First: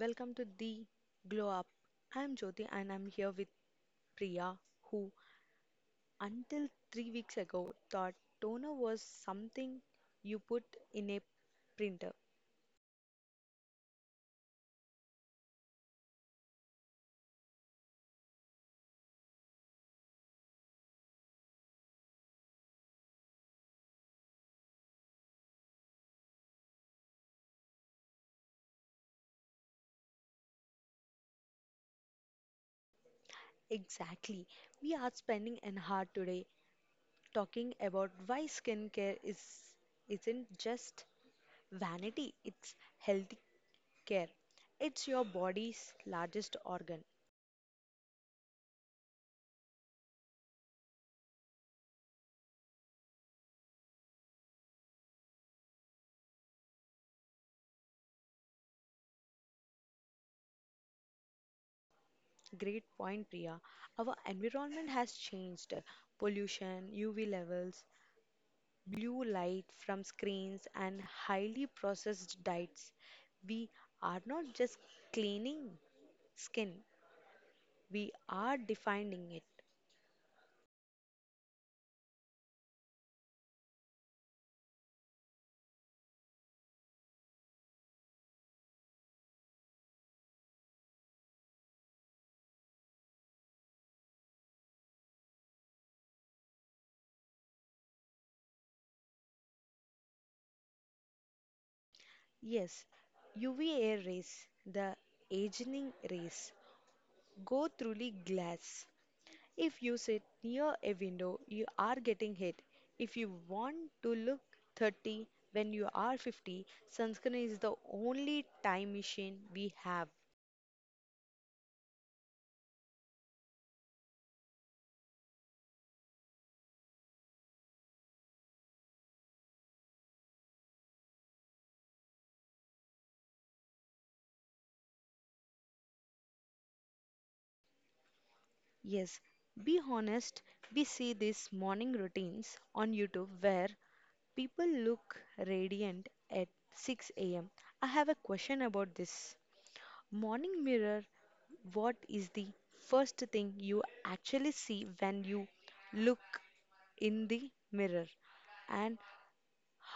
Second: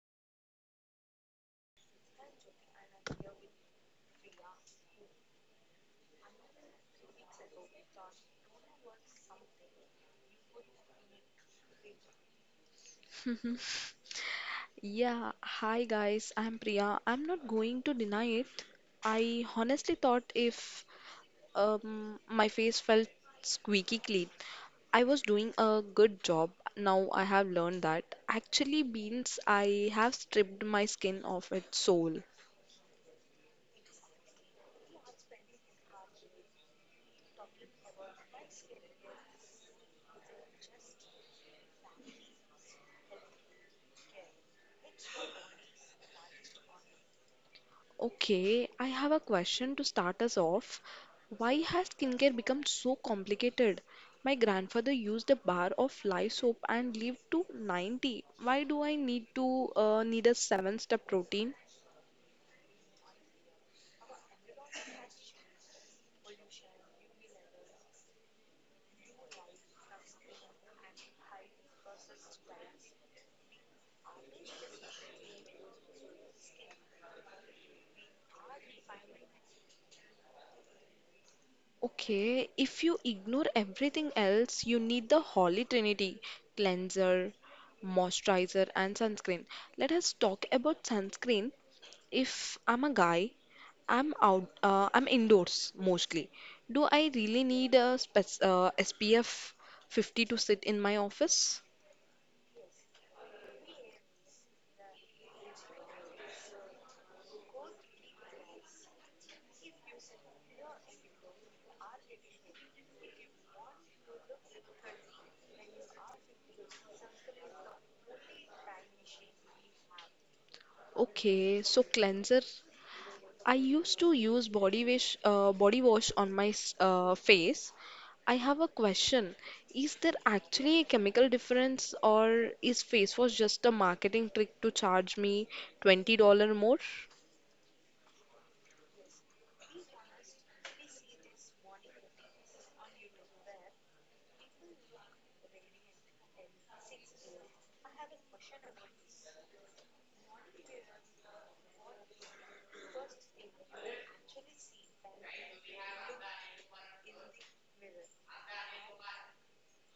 welcome to the Glow Up. I'm Jyoti and I'm here with Priya, who until 3 weeks ago thought toner was something you put in a printer. Mhm. Yeah, hi guys, I'm Priya. I'm not going to deny it. I honestly thought if my face felt squeaky clean, I was doing a good job. Now I have learned that actually means I have stripped my skin of its soul. Exactly. We are spending an hour today talking about why skincare is isn't just vanity, it's healthy care. It's your body's largest organ. Okay, I have a question to start us off. Why has skincare become so complicated? My grandfather used a bar of live soap and lived to 90. Why do I need a seven-step protein? Great point, Priya. Our environment has changed. Pollution, UV levels, blue light from screens, and highly processed diets, we are not just cleaning skin, we are defining it. Okay, if you ignore everything else, you need the Holy Trinity, cleanser, moisturizer, and sunscreen. Let us talk about sunscreen. If I'm a guy, I'm indoors mostly. Do I really need a SPF 50 to sit in my office? Yes, UVA rays, the aging rays, go through the glass. If you sit near a window, you are getting hit. If you want to look 30 when you are 50, sunscreen is the only time machine we have. Okay, so cleanser. I used to use body wash on my face. I have a question. Is there actually a chemical difference, or is face wash just a marketing trick to charge me $20 more? Yes, be honest. We see these morning routines on YouTube where people look radiant at 6 a.m. I have a question about this. Morning mirror, what is the first thing you actually see when you look in the mirror? And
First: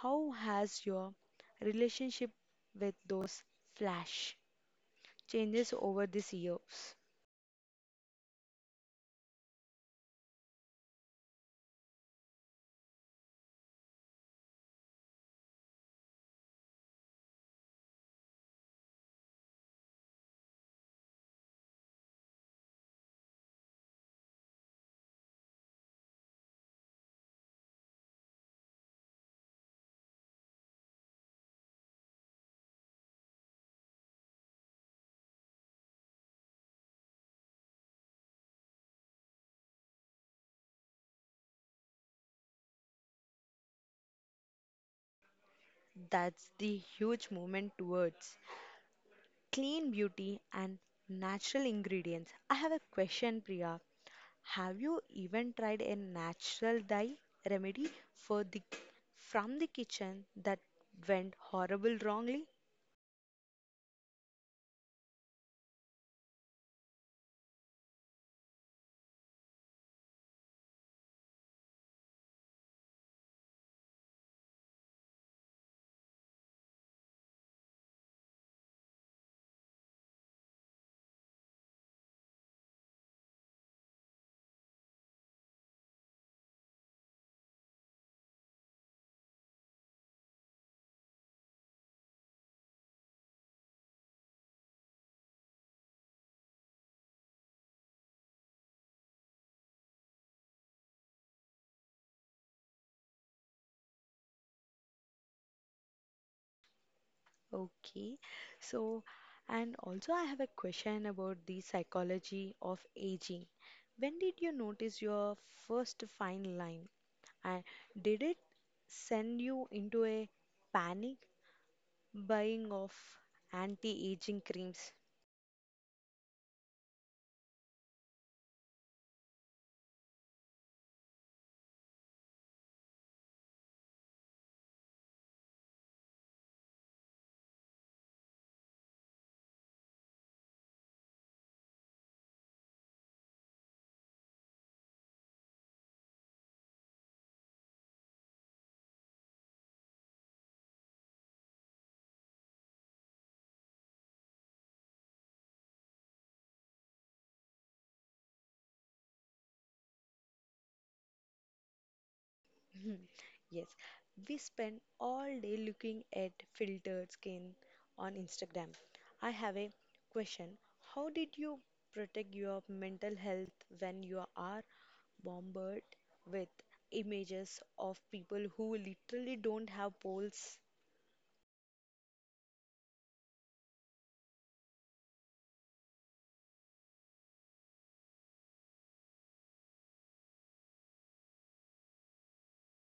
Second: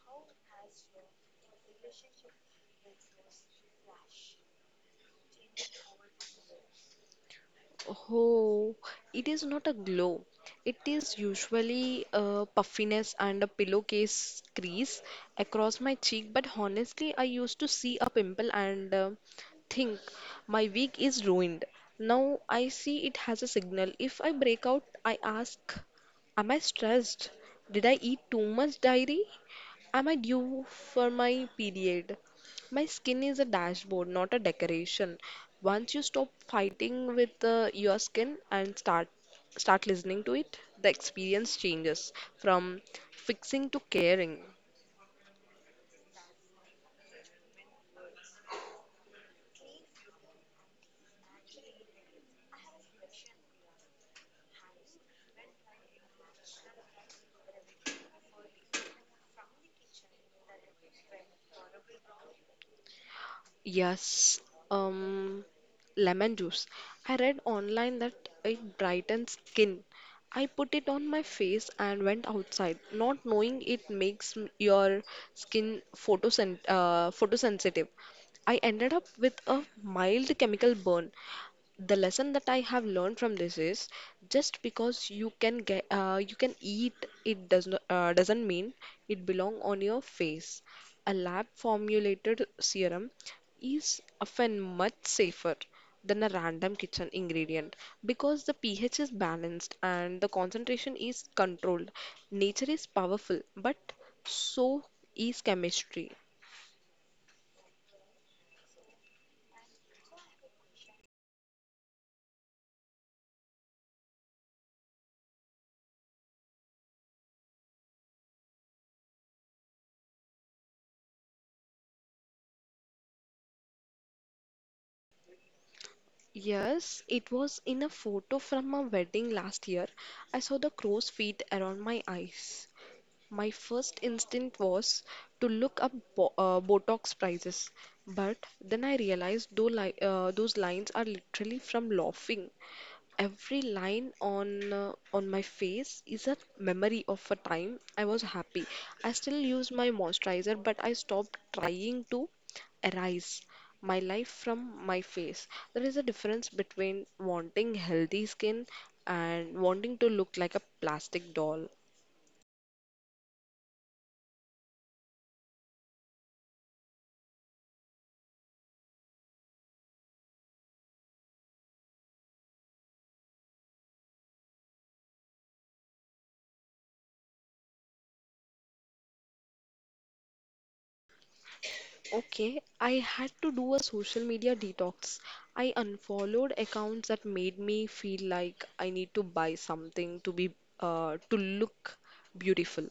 how has your relationship with those flash changes over these years? Oh, it is not a glow. It is usually a puffiness and a pillowcase crease across my cheek, but honestly, I used to see a pimple and think my week is ruined. Now I see it has a signal. If I break out, I ask, am I stressed? Did I eat too much dairy? Am I due for my period? My skin is a dashboard, not a decoration. Once you stop fighting with your skin and start listening to it, the experience changes from fixing to caring. That's the huge movement towards clean beauty and natural ingredients. I have a question, Priya. Have you even tried a natural dye remedy for the from the kitchen that went horrible wrongly? Yes, um, lemon juice. I read online that it brightens skin. I put it on my face and went outside, not knowing it makes your skin photosent photosensitive. I ended up with a mild chemical burn. The lesson that I have learned from this is, just because you can eat it doesn't mean it belong on your face. A lab formulated serum is often much safer than a random kitchen ingredient because the pH is balanced and the concentration is controlled. Nature is powerful, but so is chemistry. Okay. So, and also I have a question about the psychology of aging. When did you notice your first fine line? And did it send you into a panic buying of anti-aging creams? Yes, it was in a photo from my wedding last year. I saw the crow's feet around my eyes. My first instinct was to look up Botox prices, but then I realized though those lines are literally from laughing. Every line on my face is a memory of a time I was happy. I still use my moisturizer, but I stopped trying to erase my life from my face. There is a difference between wanting healthy skin and wanting to look like a plastic doll. Mhm. Yes, we spend all day looking at filtered skin on Instagram. I have a question. How did you protect your mental health when you are bombarded with images of people who literally don't have poles? Okay, I had to do a social media detox. I unfollowed accounts that made me feel like I need to buy something to be to look beautiful.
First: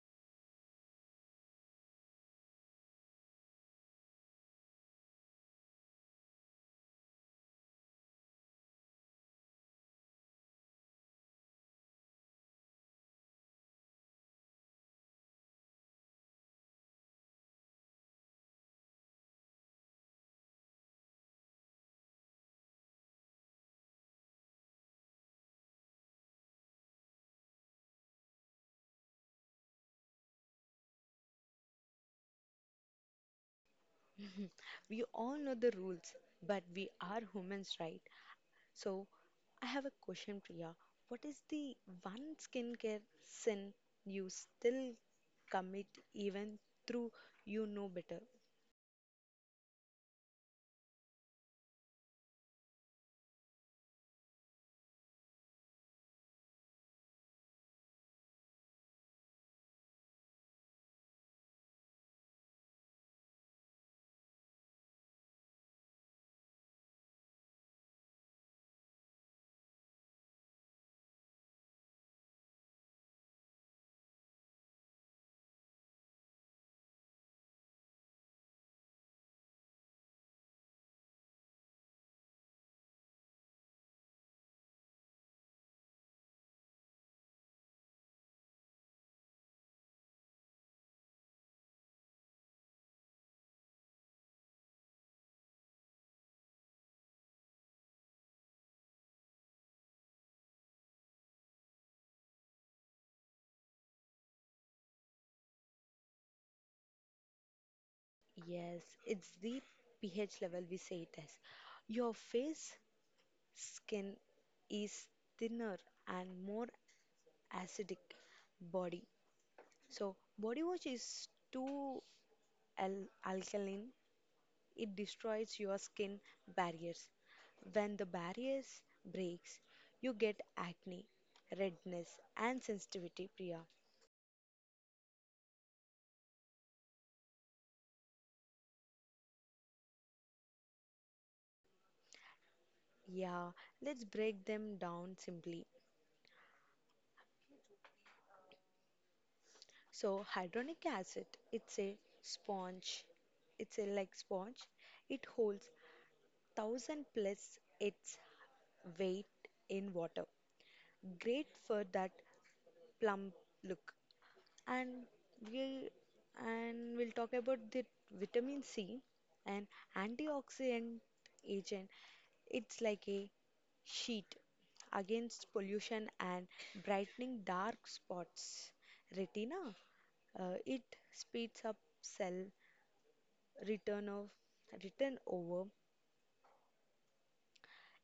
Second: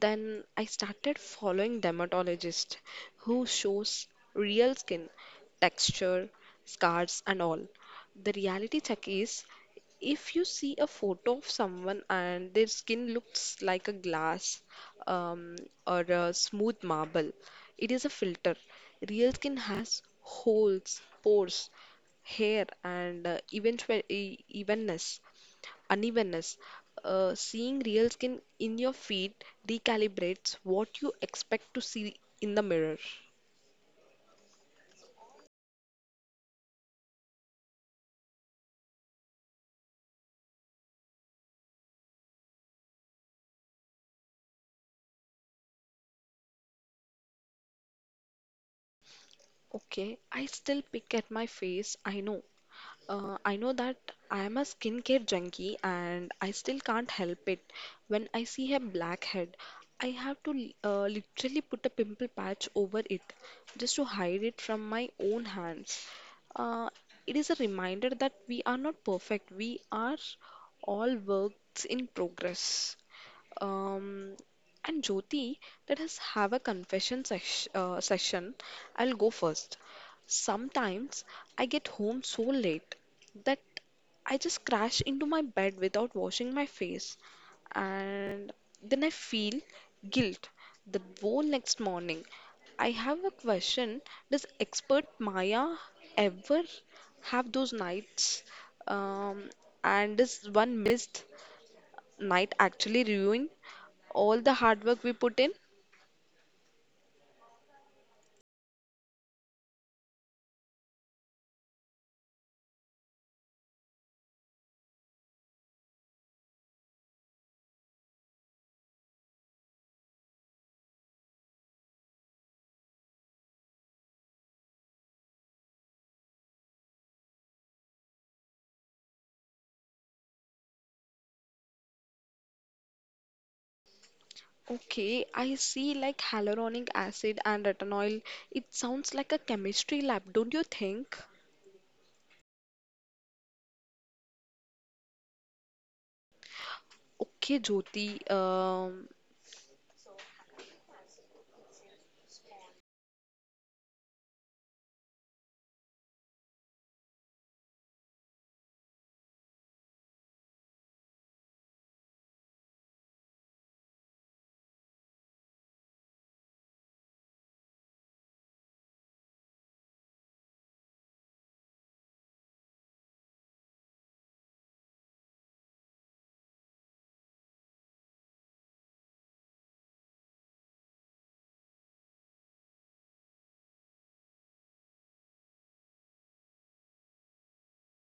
Then I started following dermatologists who shows real skin texture, scars and all. The reality check is, if you see a photo of someone and their skin looks like a glass, um, or a smooth marble, it is a filter. Real skin has holes, pores, hair, and even evenness unevenness. Seeing real skin in your feet recalibrates what you expect to see in the mirror. We all know the rules, but we are humans, right? So, I have a question, Priya. What is the one skincare sin you still commit even through you know better? Okay, I still pick at my face. I know. I know that I am a skincare junkie and I still can't help it. When I see a blackhead, I have to literally put a pimple patch over it just to hide it from my own hands. Uh, it is a reminder that we are not perfect, we are all works in progress. Um, and Jyoti, let us have a confession session. I'll go first. Sometimes I get home so late that I just crash into my bed without washing my face, and then I feel guilt the whole next morning. I have a question. Does expert Maya ever have those nights? Um, and is one missed night actually ruin all the hard work we put in? Yes, it's the pH level we say it as. Your face skin is thinner and more acidic body. So, body wash is too alkaline. It destroys your skin barriers. When the barriers breaks, you get acne, redness and sensitivity, Priya. Okay, I see like hyaluronic acid and retinol. It sounds like a chemistry lab, don't you think? Yeah, let's break them down simply. Okay, Jyoti. So hydronic acid, it's a sponge. It's a like sponge. It holds 1000 plus its weight in water. Great for that plump look. And we and we'll talk about the vitamin C, an antioxidant agent. It's like a sheet against pollution and brightening dark spots. Retina, it speeds up cell return of return over.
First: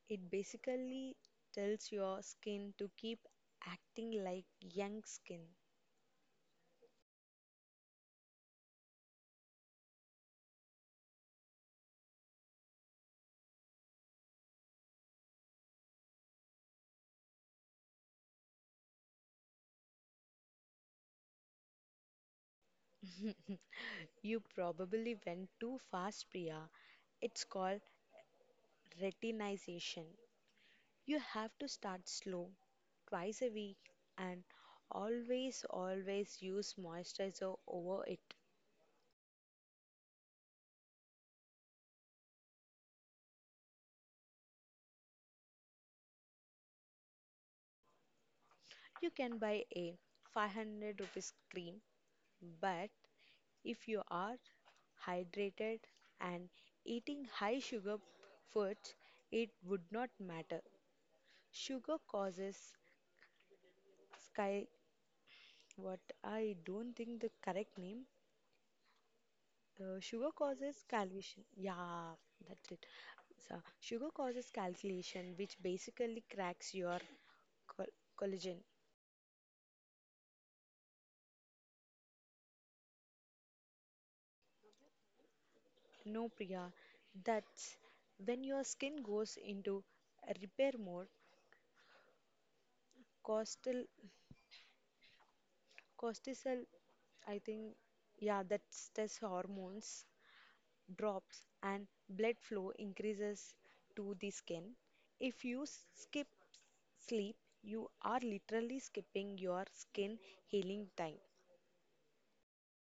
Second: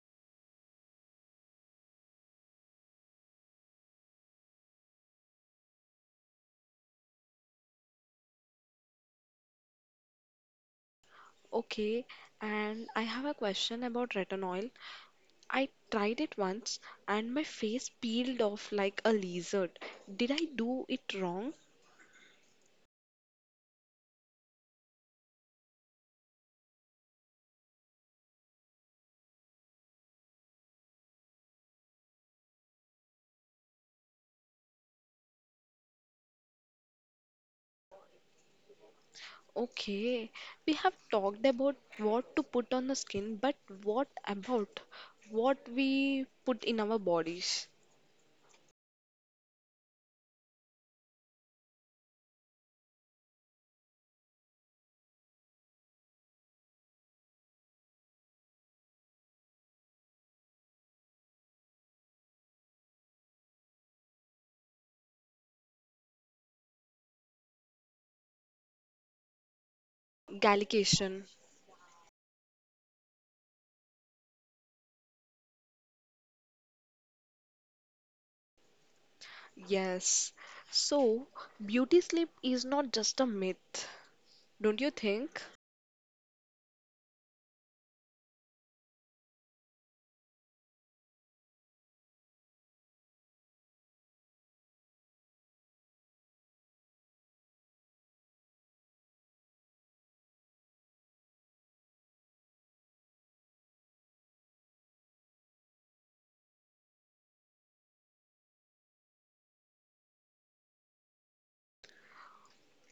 It basically tells your skin to keep acting like young skin. Okay, and I have a question about retinol. I tried it once and my face peeled off like a lizard. Did I do it wrong? You probably went too fast, Priya. It's called retinization. You have to start slow, twice a week, and always, always use moisturizer over it. Okay, we have talked about what to put on the skin, but what about what we put in our bodies? You can buy a 500 rupees cream, but if you are hydrated and eating high sugar foods, it would not matter. Sugar causes sky. What I don't think the correct name. Sugar causes Gallication, calculation. Yeah, that's it. So, sugar causes calculation, which basically cracks your col- collagen. yes. So, beauty sleep is not just a myth, don't you think? No, Priya, that's when your skin goes into a repair mode. Cortisol, cortisol, I think, yeah, that's hormones drops and blood flow increases to the skin. If you skip sleep, you are literally skipping your skin healing time.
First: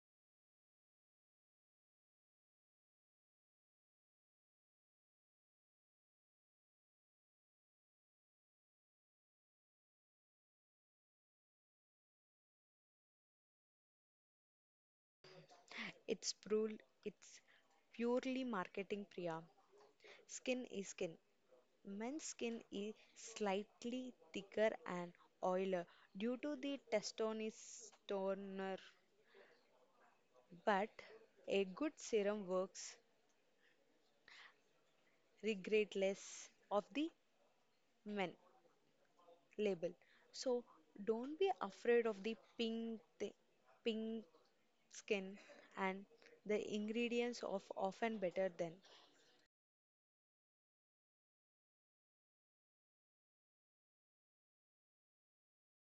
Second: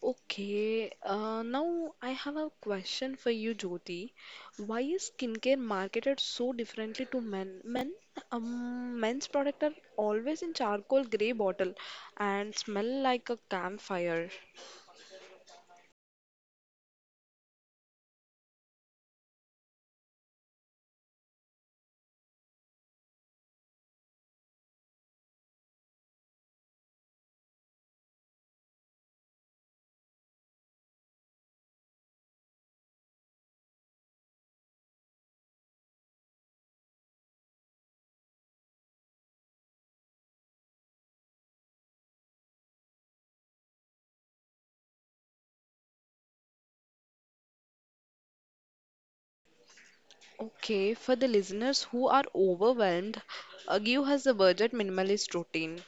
Okay, now I have a question for you, Jyoti. Why is skincare marketed so differently to men? Men's products are always in charcoal grey bottle and smell like a campfire. It's purely marketing, Priya. Skin is skin. Men's skin is slightly thicker and oilier due to the testosterone, but a good serum works regardless of the men label. So don't be afraid of the pink, pink skin, and the ingredients of often better than. Okay, for the listeners who are overwhelmed, Agyu has a budget minimalist routine.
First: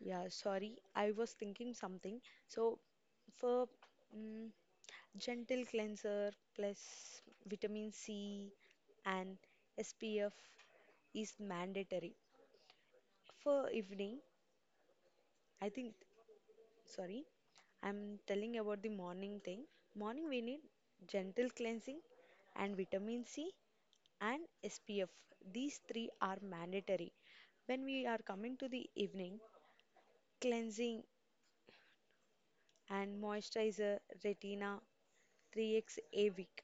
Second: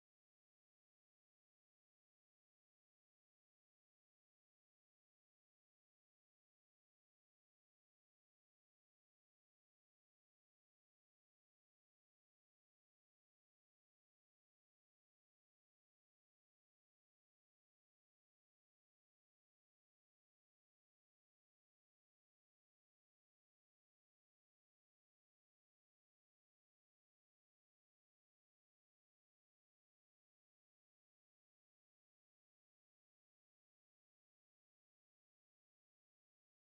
Yeah, sorry, I was thinking something. So for mm, gentle cleanser plus vitamin C and SPF is mandatory for evening. I think sorry, I'm telling about the morning thing. Morning we need gentle cleansing and vitamin C and SPF. These three are mandatory. When we are coming to the evening, cleansing and moisturizer, retina 3x a week.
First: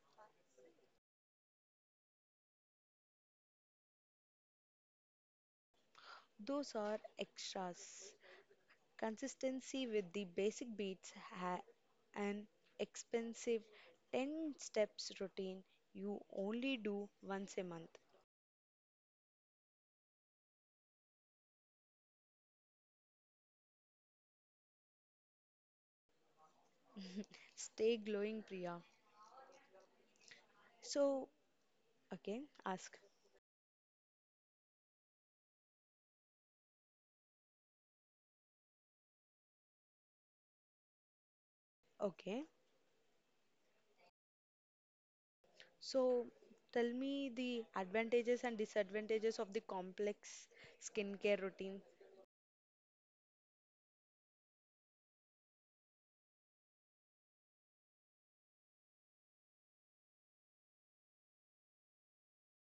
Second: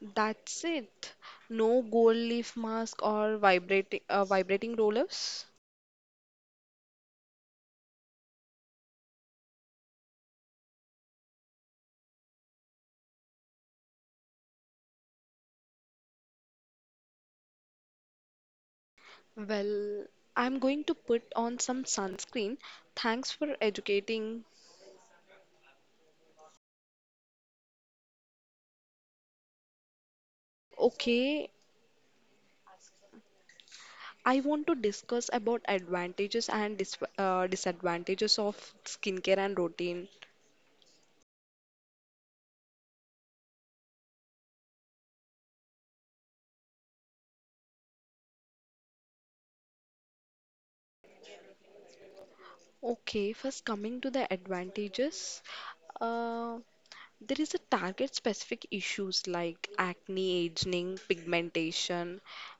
That's it. No gold leaf mask or vibrating rollers. Those are extras. Consistency with the basic beats ha- an expensive 10 steps routine you only do once a month. Well, I'm going to put on some sunscreen. Thanks for educating. Stay glowing, Priya. So, Okay, again, ask. I want to discuss about advantages and disadvantages of skincare and routine. Okay. So, tell me the advantages and disadvantages of the complex skincare routine. Okay, first coming to the advantages. Uh, There is a target specific issues like acne, aging, pigmentation,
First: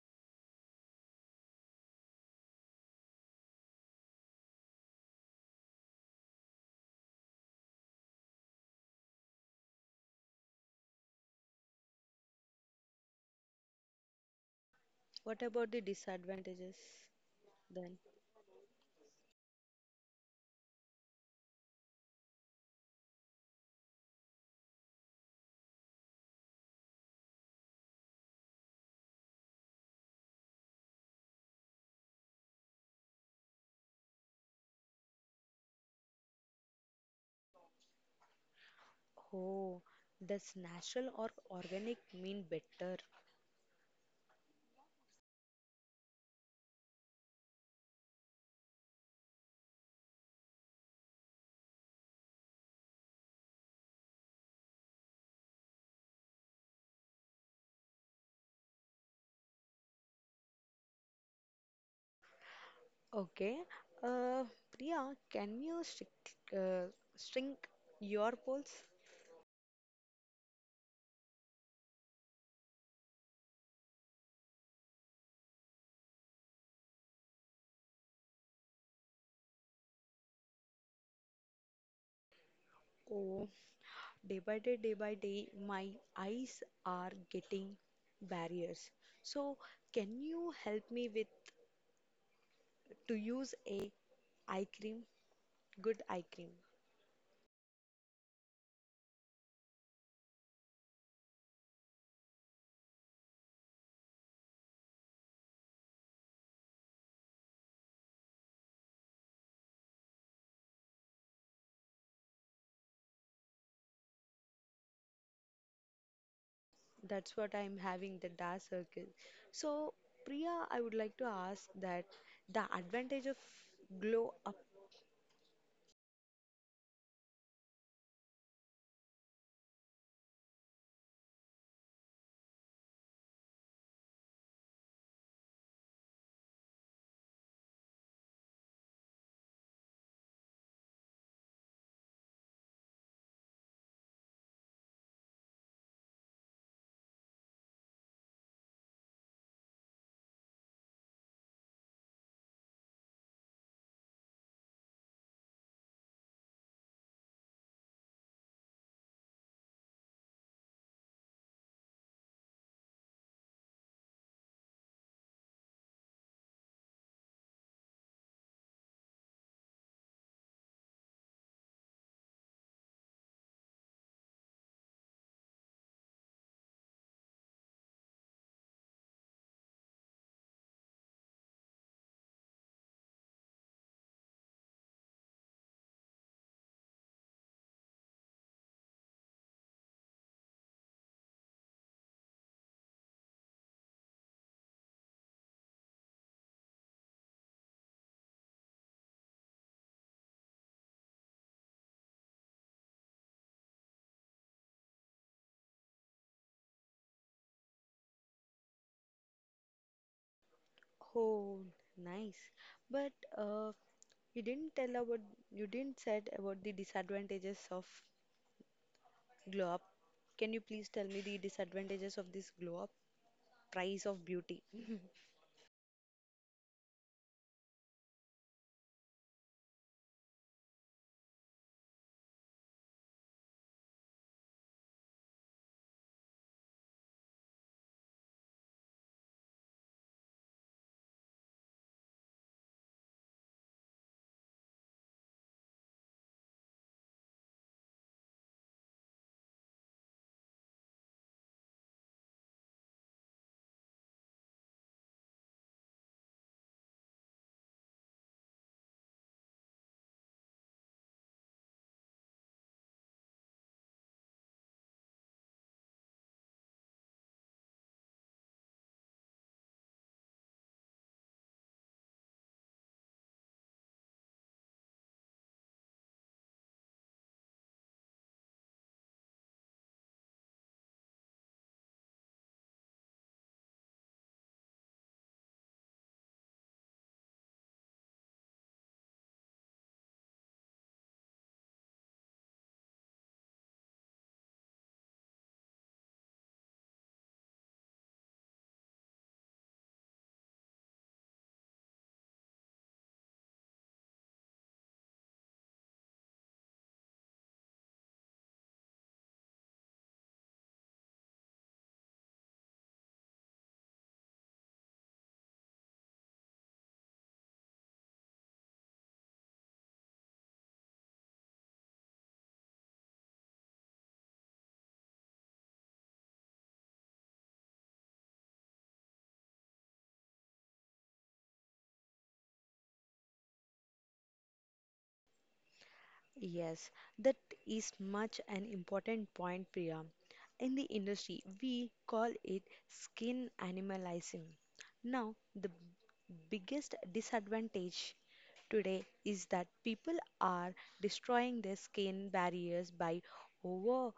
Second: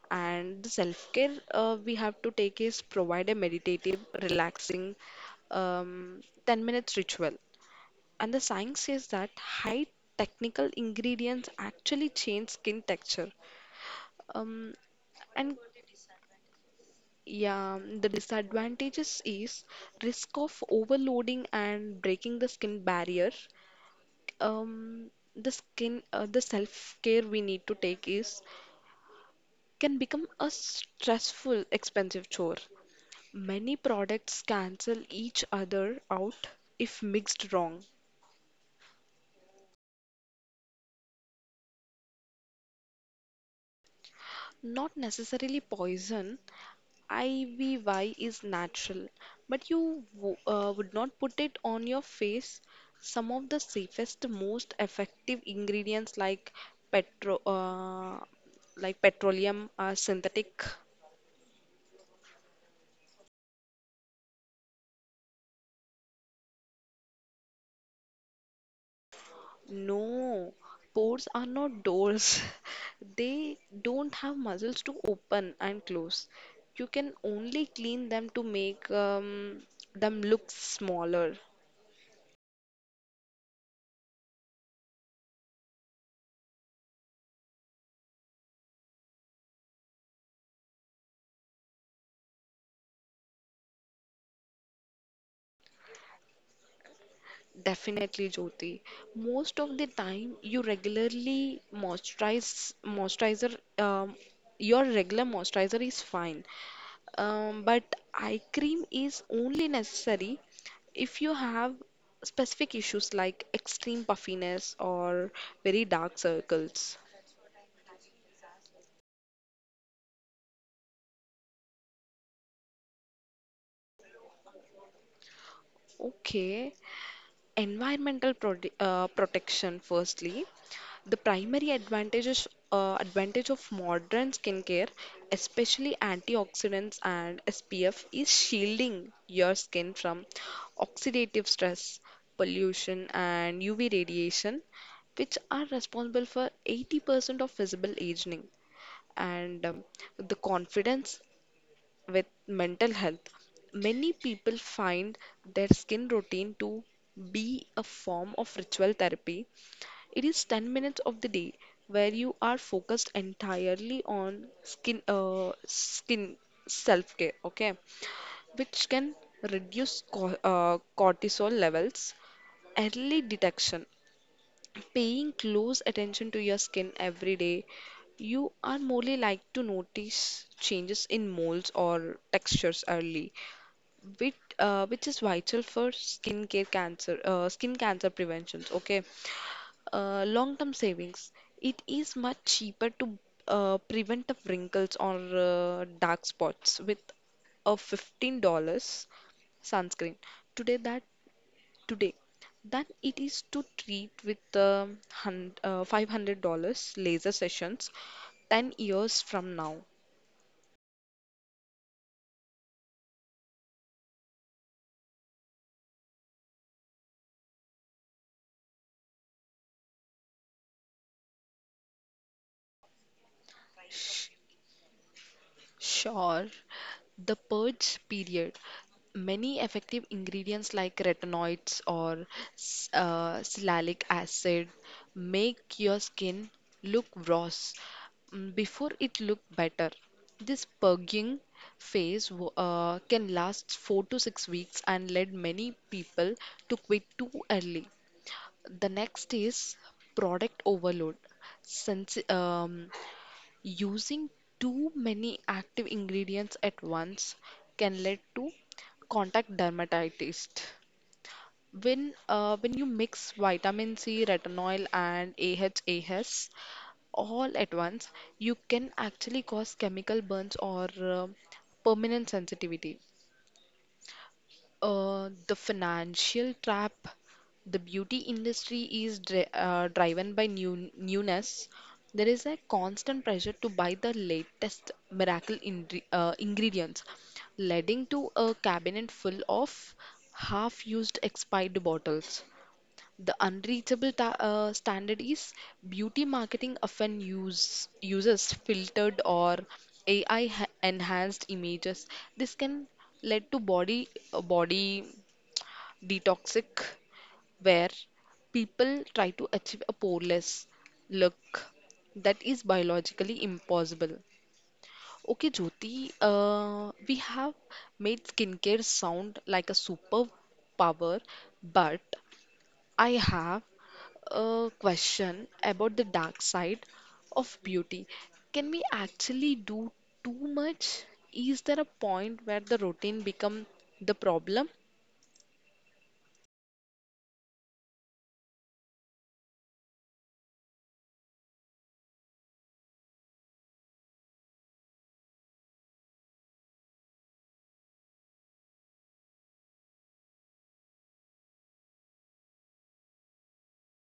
and the self care we have to take is provide a meditative, relaxing 10 minutes ritual. And the science says that high technical ingredients actually change skin texture. Um, What and about the disadvantages yeah, then? the disadvantages is risk of overloading and breaking the skin barrier. um, the self-care we need to take is can become a stressful, expensive chore. Many products cancel each other out if mixed wrong. Oh, does natural or organic mean better? Not necessarily poison. Ivy is natural, but you would not put it on your face. Some of the safest, most effective ingredients, petro uh, like petroleum, are synthetic. Okay. Uh, Priya, can you shrink your pulse? No, ports are not doors. They don't have muscles to open and close. You can only clean them to make them look smaller. Oh, day by day my eyes are getting barriers, so can you help me with to use a eye cream, good eye cream? Definitely, Jyoti. Most of the time, you regularly moisturizer. Your regular moisturizer is fine, but eye cream is only necessary if you have specific issues like extreme puffiness or very dark circles. That's what I'm having, the dark circle. So Priya, I would like to ask that the advantage of glow up. Okay, environmental protection firstly. The primary advantage of modern skincare, especially antioxidants and SPF, is shielding your skin from oxidative stress, pollution, and UV radiation, which are responsible for 80% of visible aging. And the confidence with mental health. Many people find their skin routine to be a form of ritual therapy. It is 10 minutes of the day where you are focused entirely on skin self-care, okay? Which can reduce cortisol levels. Early detection, paying close attention to your skin every day. You are more likely to notice changes in moles or textures early, which is vital for skin cancer prevention. Okay, long-term savings. It is much cheaper to prevent of wrinkles or dark spots with a $15 sunscreen today that today than it is to treat with $500 laser sessions 10 years from now. Oh nice, but you didn't tell about you didn't said about the disadvantages of glow up. Can you please tell me the disadvantages of this glow up, price of beauty? Sure. The purge period. Many effective ingredients like retinoids or salicylic acid make your skin look rose, before it look better. This purging phase can last 4 to 6 weeks and led many people to quit too early. The next is product overload. Since Using too many active ingredients at once can lead to contact dermatitis. When you mix vitamin C, retinol, and AHAs all at once, you can actually cause chemical burns or permanent sensitivity. The financial trap, the beauty industry is driven by newness. There is a constant pressure to buy the latest miracle ingredients, leading to a cabinet full of half-used expired bottles. The unreachable standard is, beauty marketing often uses filtered or AI enhanced images. This can lead to body detoxic where people try to achieve a poreless look that is biologically impossible. Okay, Jyoti, we have made skincare sound like a superpower, but I have a question about the dark side of beauty. Can we actually do too much? Is there a point where the routine become the problem? Yes, that is much an important point, Priya. In the industry, we call it skin animalizing. Now, the biggest disadvantage today is that people are destroying their skin barriers by over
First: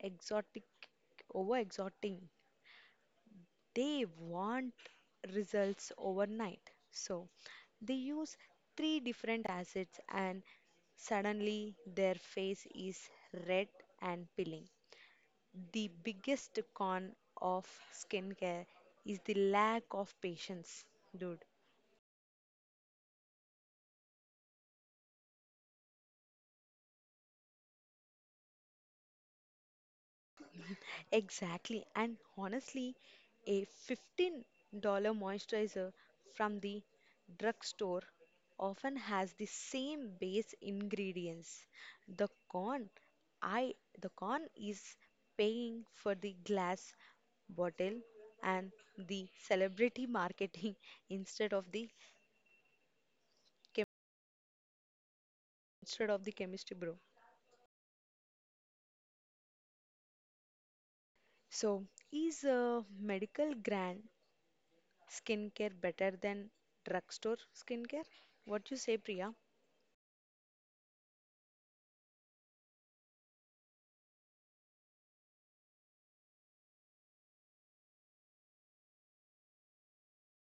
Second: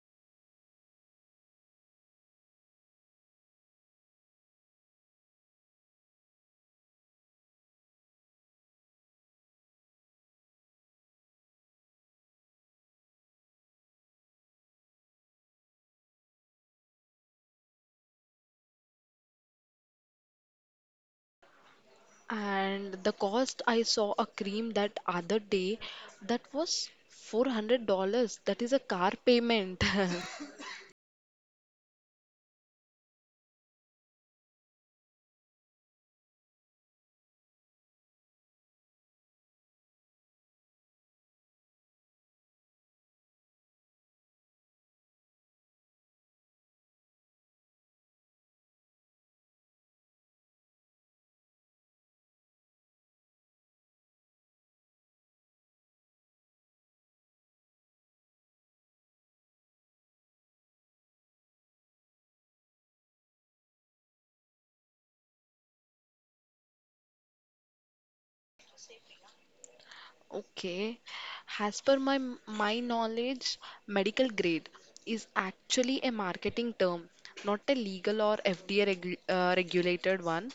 exotic over exoting. They want results overnight. So they use three different acids and suddenly their face is red and peeling. The biggest con of skincare is the lack of patience, dude. And the cost, I saw a cream that other day that was $400. That is a car payment. Exactly. And honestly, a $15 moisturizer from the drugstore often has the same base ingredients. The con I the con is paying for the glass bottle and the celebrity marketing instead of the chem- instead of the chemistry bro. So, is a medical grant skincare better than drugstore skincare? What you say, Priya? Okay. As per my knowledge, medical grade is actually a marketing term, not a legal or FDA regulated one.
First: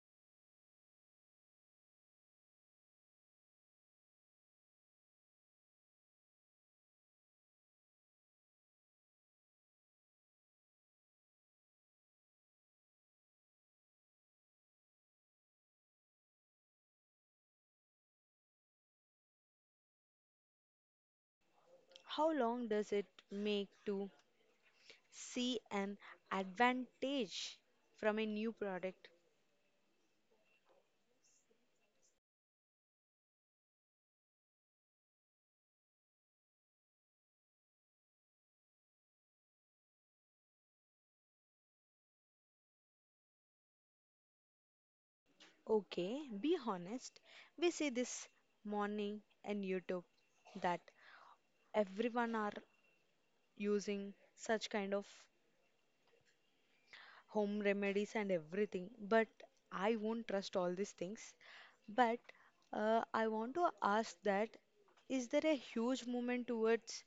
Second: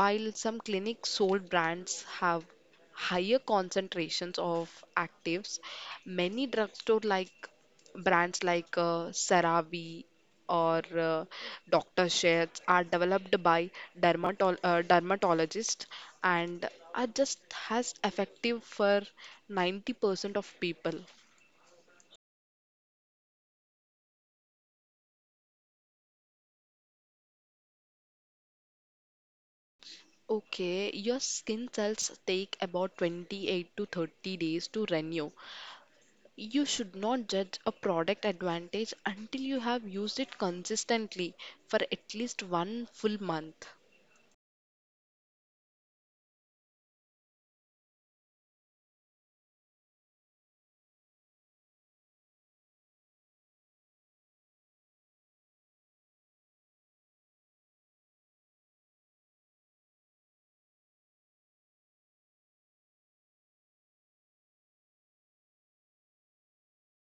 While some clinic sold brands have higher concentrations of actives, many drugstore like brands like CeraVe or Dr. Sheth's are developed by dermatologists, and are just as effective for 90% of people. How long does it make to see an advantage from a new product? Okay, your skin cells take about 28 to 30 days to renew. You should not judge a product advantage until you have used it consistently for at least one full month. Okay, be honest. We see this morning in YouTube that everyone are using such kind of home remedies and everything. But I won't trust all these things. But I want to ask that is there a huge movement towards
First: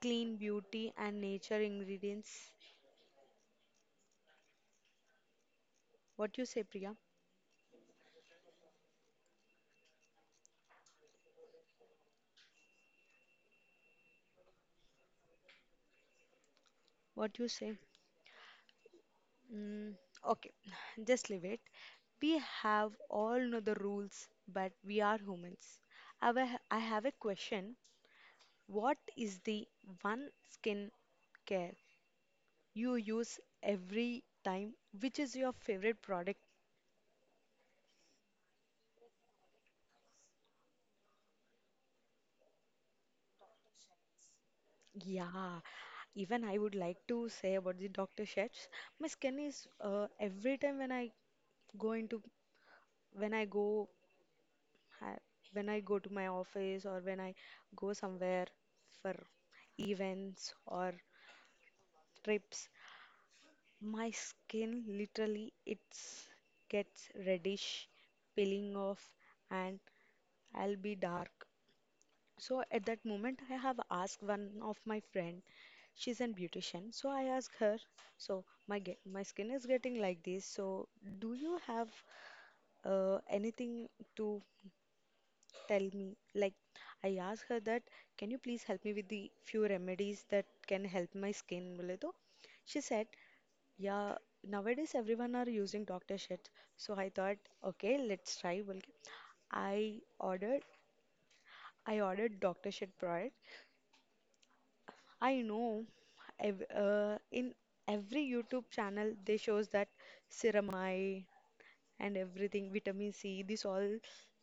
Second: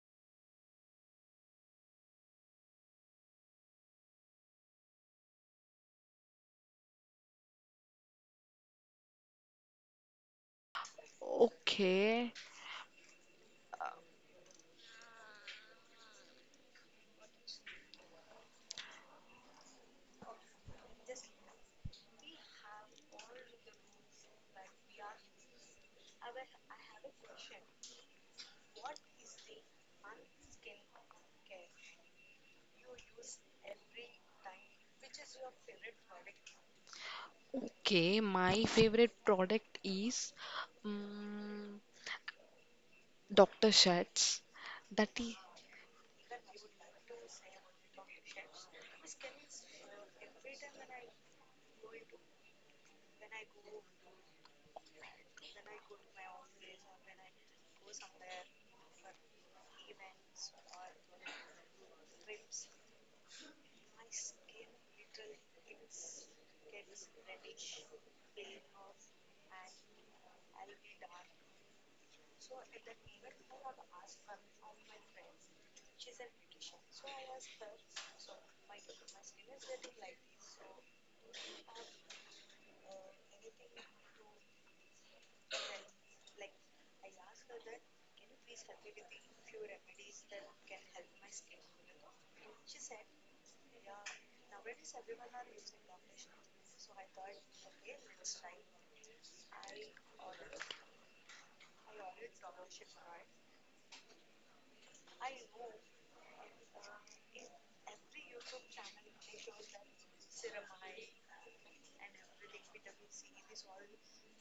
clean beauty and nature ingredients? What you say, Priya? Okay, What you say? Mm, okay, just leave it. We have all know the rules, but we are humans. I have a question. What is the one skin care you use every time, which is your favorite product? okay, my favorite product is um, Dr. Shats. That is Yeah, even I would like to say about the Dr. shets my skin is every time when I go into when I go ha- when I go to my office or when I go somewhere for events or trips, my skin literally it's gets reddish, peeling off, and I'll be dark. So at that moment, I have asked one of my friend. She's an beautician. So I asked her, so my my skin is getting like this. So do you have anything to tell me? Like I asked her that, can you please help me with the few remedies that can help my skin? बोले तो she said, yeah. Nowadays everyone are using doctor shit. So I thought, okay, let's try. बोल के I ordered I ordered doctor shit product. I know in every YouTube channel they shows that ceramide and everything, vitamin C, these all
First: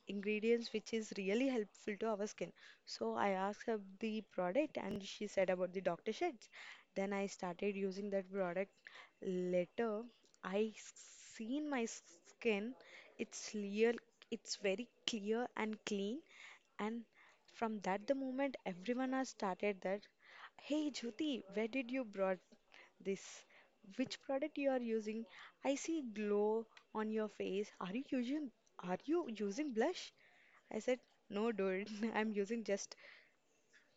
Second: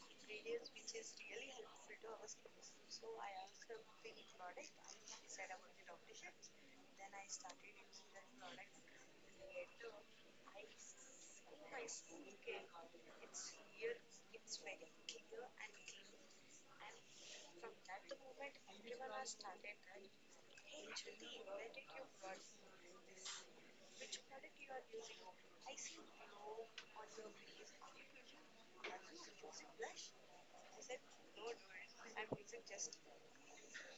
ingredients which is really helpful to our skin. So I asked her the product and she said about the doctor sheds. Then I started using that product. Later, I seen my skin. It's clear, it's very clear and clean. And from that the moment, everyone has started that. Hey Jyoti, where did you brought this? Which product you are using? I see glow on your face. Are you using, are you using blush? I said, no, dude, I'm using just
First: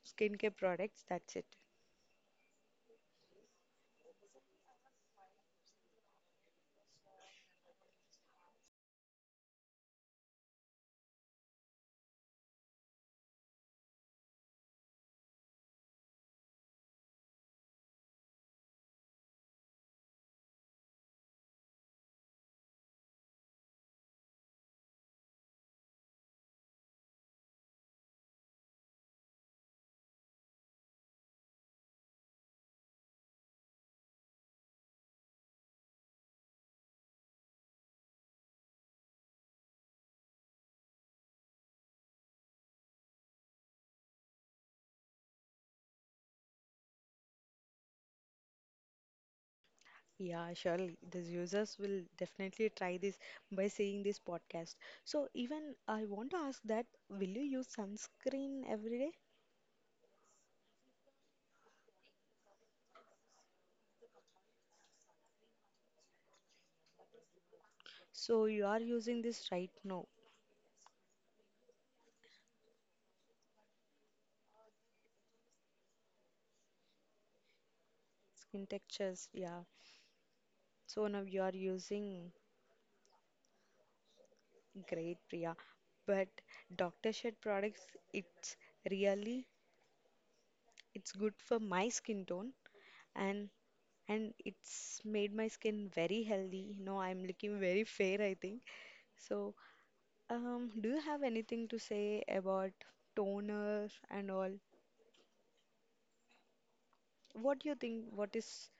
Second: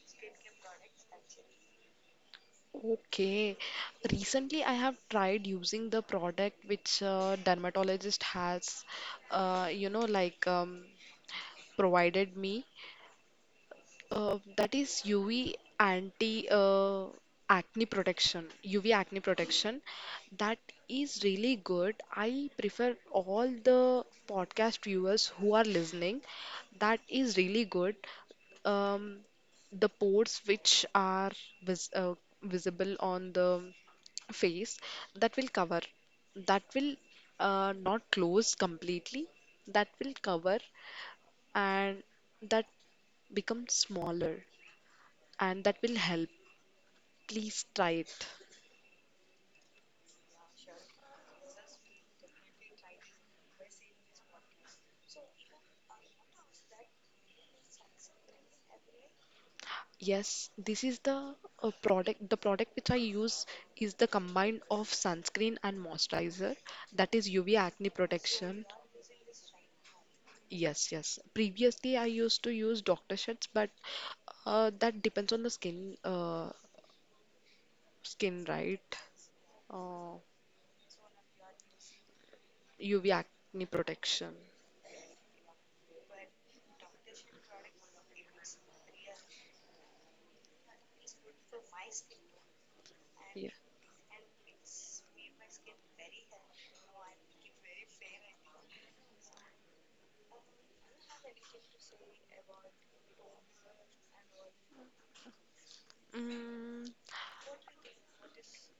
skincare products. That's it. okay. Recently, I have tried using the product which dermatologist has, like provided me. That is UV anti uh, acne protection, UV acne protection. That is really good. I prefer all the podcast viewers who are listening. That is really good. Um, the pores which are vis uh, visible on the face, that will cover. That will not close completely. That will cover and that becomes smaller and that will help. Please try it. Yeah, surely the users will definitely try this by seeing this podcast. So even I want to ask that will you use sunscreen every day? Yes, this is the product. The product which I use is the combined of sunscreen and moisturizer, that is UV acne So protection. you are using this right now. Yes, yes. Previously, I used to use Dr. Sheth's, but that depends on the skin, Skin right? textures, yeah. Uh, So now you are using. UV acne protection. Great, Priya. But Dr. Sheth products, it's really it's good for my skin tone and Yeah. and it's made my skin very healthy. No, I'm looking very fair, I think. So, do you have anything to say about toner and all? Mm, What do you think? What is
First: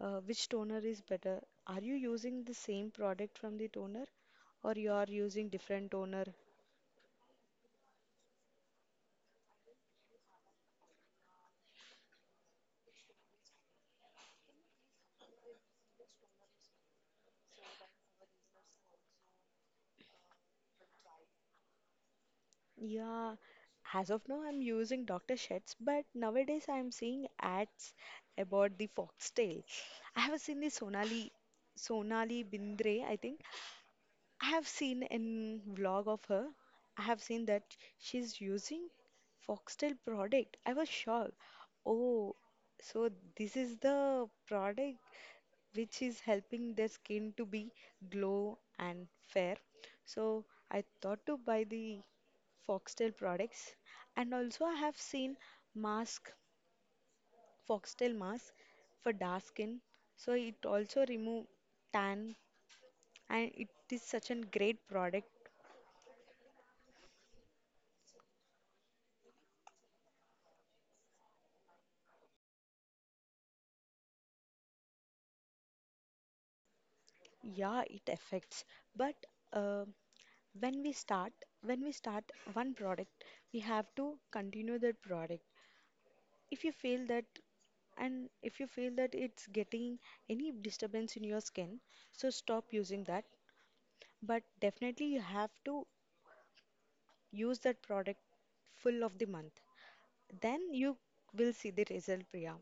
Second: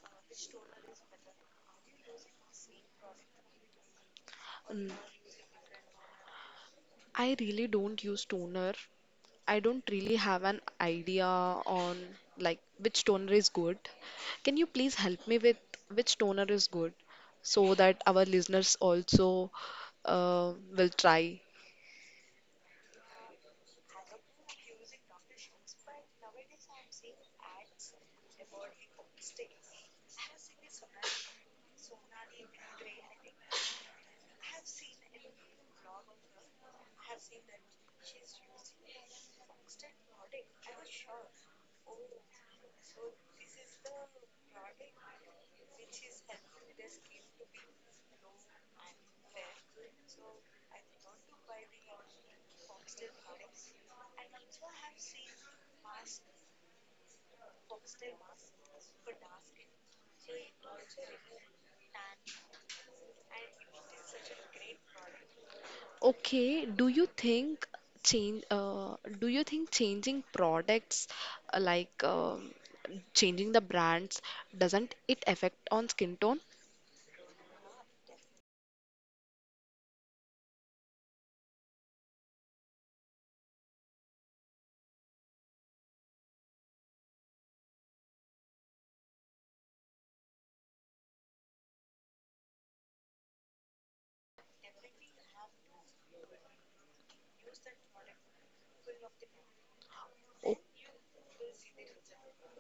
which toner is better? Are you using the same product from the toner, or mm, you are using different toner? I really don't use toner. I don't really have an idea on like which toner is good. Can you please help me with which toner is good so that our listeners also will try? Yeah, as of now, I'm using Dr. Sheth's, but nowadays I'm seeing ads about the foxtail. I have seen the Sonali Bindre, I think. I have seen in vlog of her. I have seen that she's using foxtail product. I was shocked. Oh, so this is the product which is helping their skin to be glow and fair. So I thought to buy the Foxtail products, and also I have seen mask, Foxtail mask for dark skin. So it also remove tan, and it is such a great product. Okay, do you think change do you think changing products like changing the brands, doesn't it affect on skin tone? Yeah, it affects. But uh, when we start, when we start one product, we have to continue that product. If you feel that, and if you feel that it's getting any disturbance in your skin, so stop using that. But definitely you have to use that product full of the month, then you will see the result, Priya.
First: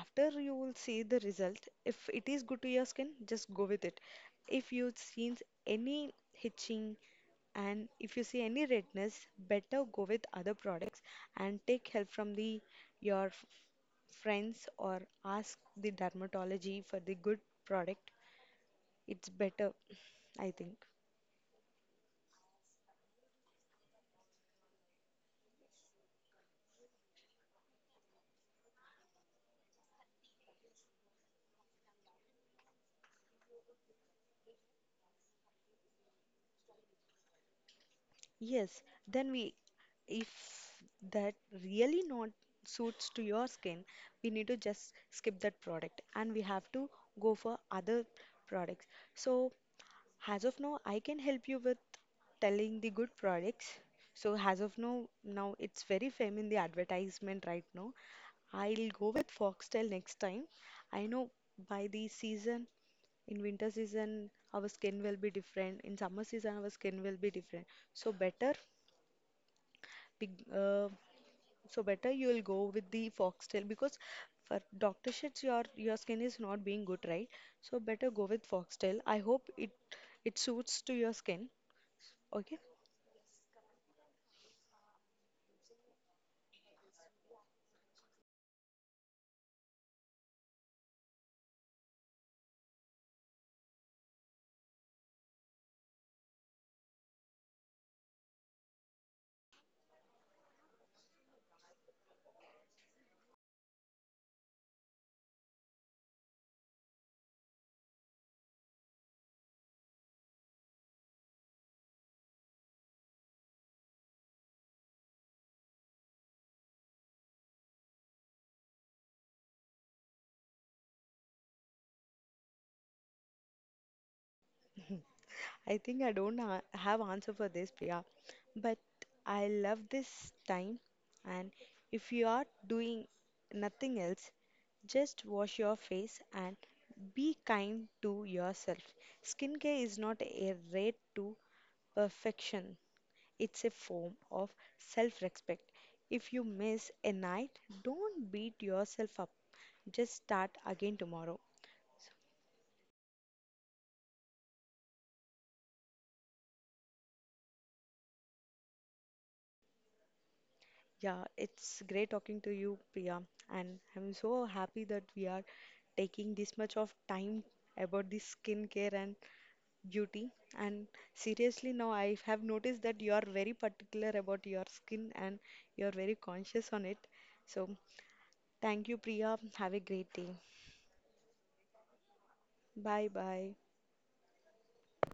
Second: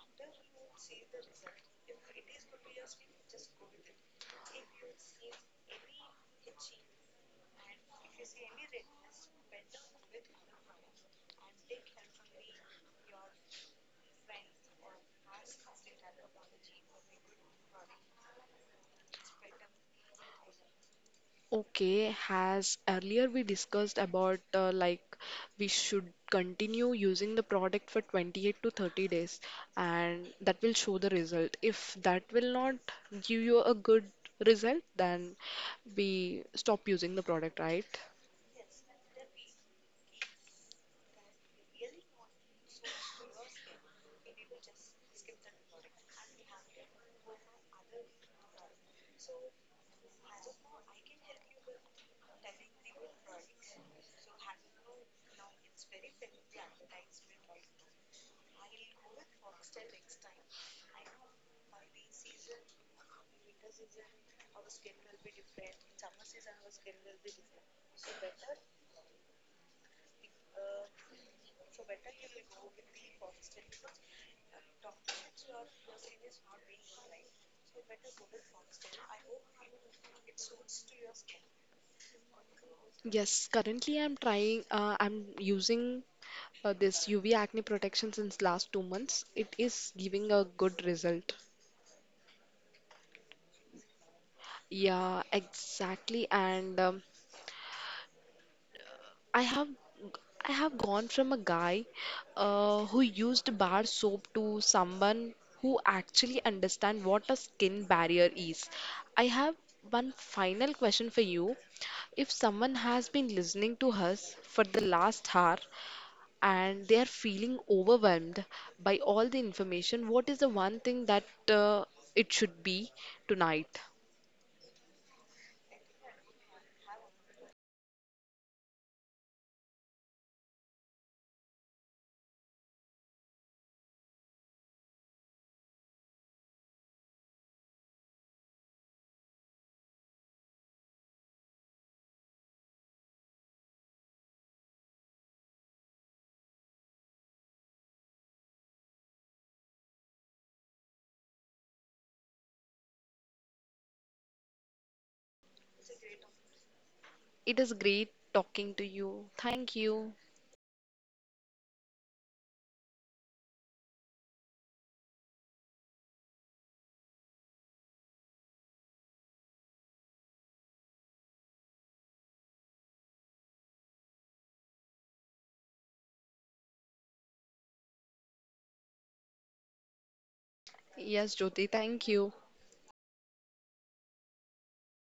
After you will see the result, if it is good to your skin, just go with it. If you see any hitching, and if you see any redness, better go with other products and take help from the your f- friends or ask the dermatology for the good product. It's better, I think. Okay, has earlier we discussed about like we should continue using the product for 28 to 30 days, and that will show the result. If that will not give you a good result, then we stop using the product, right? Yes, then we, if that really not suits to your skin, we need to just skip that product and we have to go for other products. So, as of now, I can help you with telling the good products. So, as of now, now it's very fame in the advertisement right now. I'll go with Foxtel next time. I know by the season, in winter season, our skin will be different. In summer season, our skin will be different. So better big, uh, so better you will go with the foxtail because for doctor shits your skin is not being good, right? So better go with foxtail. I hope it suits to your skin. Okay. Yes, currently I'm using this UV acne protection since last 2 months. It is giving a good result. Yeah, exactly. And I have I have gone from a guy who used bar soap to someone who actually understand what a skin barrier is. I have one final question for you. If someone has been listening to us for the last hour and they are feeling overwhelmed by all the information, what is the one thing that uh, it should be tonight? I think I don't ha have answer for this, Priya, but I love this time. And if you are doing nothing else, just wash your face and be kind to yourself. Skincare is not a rate to perfection. It's a form of self respect. If you miss a night, don't beat yourself up. Just start again tomorrow. It is great talking to you. Thank you. Yeah, it's great talking to you, Priya. And I'm so happy that we are taking this much of time about the skincare and beauty. And seriously, now I have noticed that you are very particular about your skin and you're very conscious on it. So thank you, Priya. Have a great day. Yes, Jyoti, thank you. Bye bye.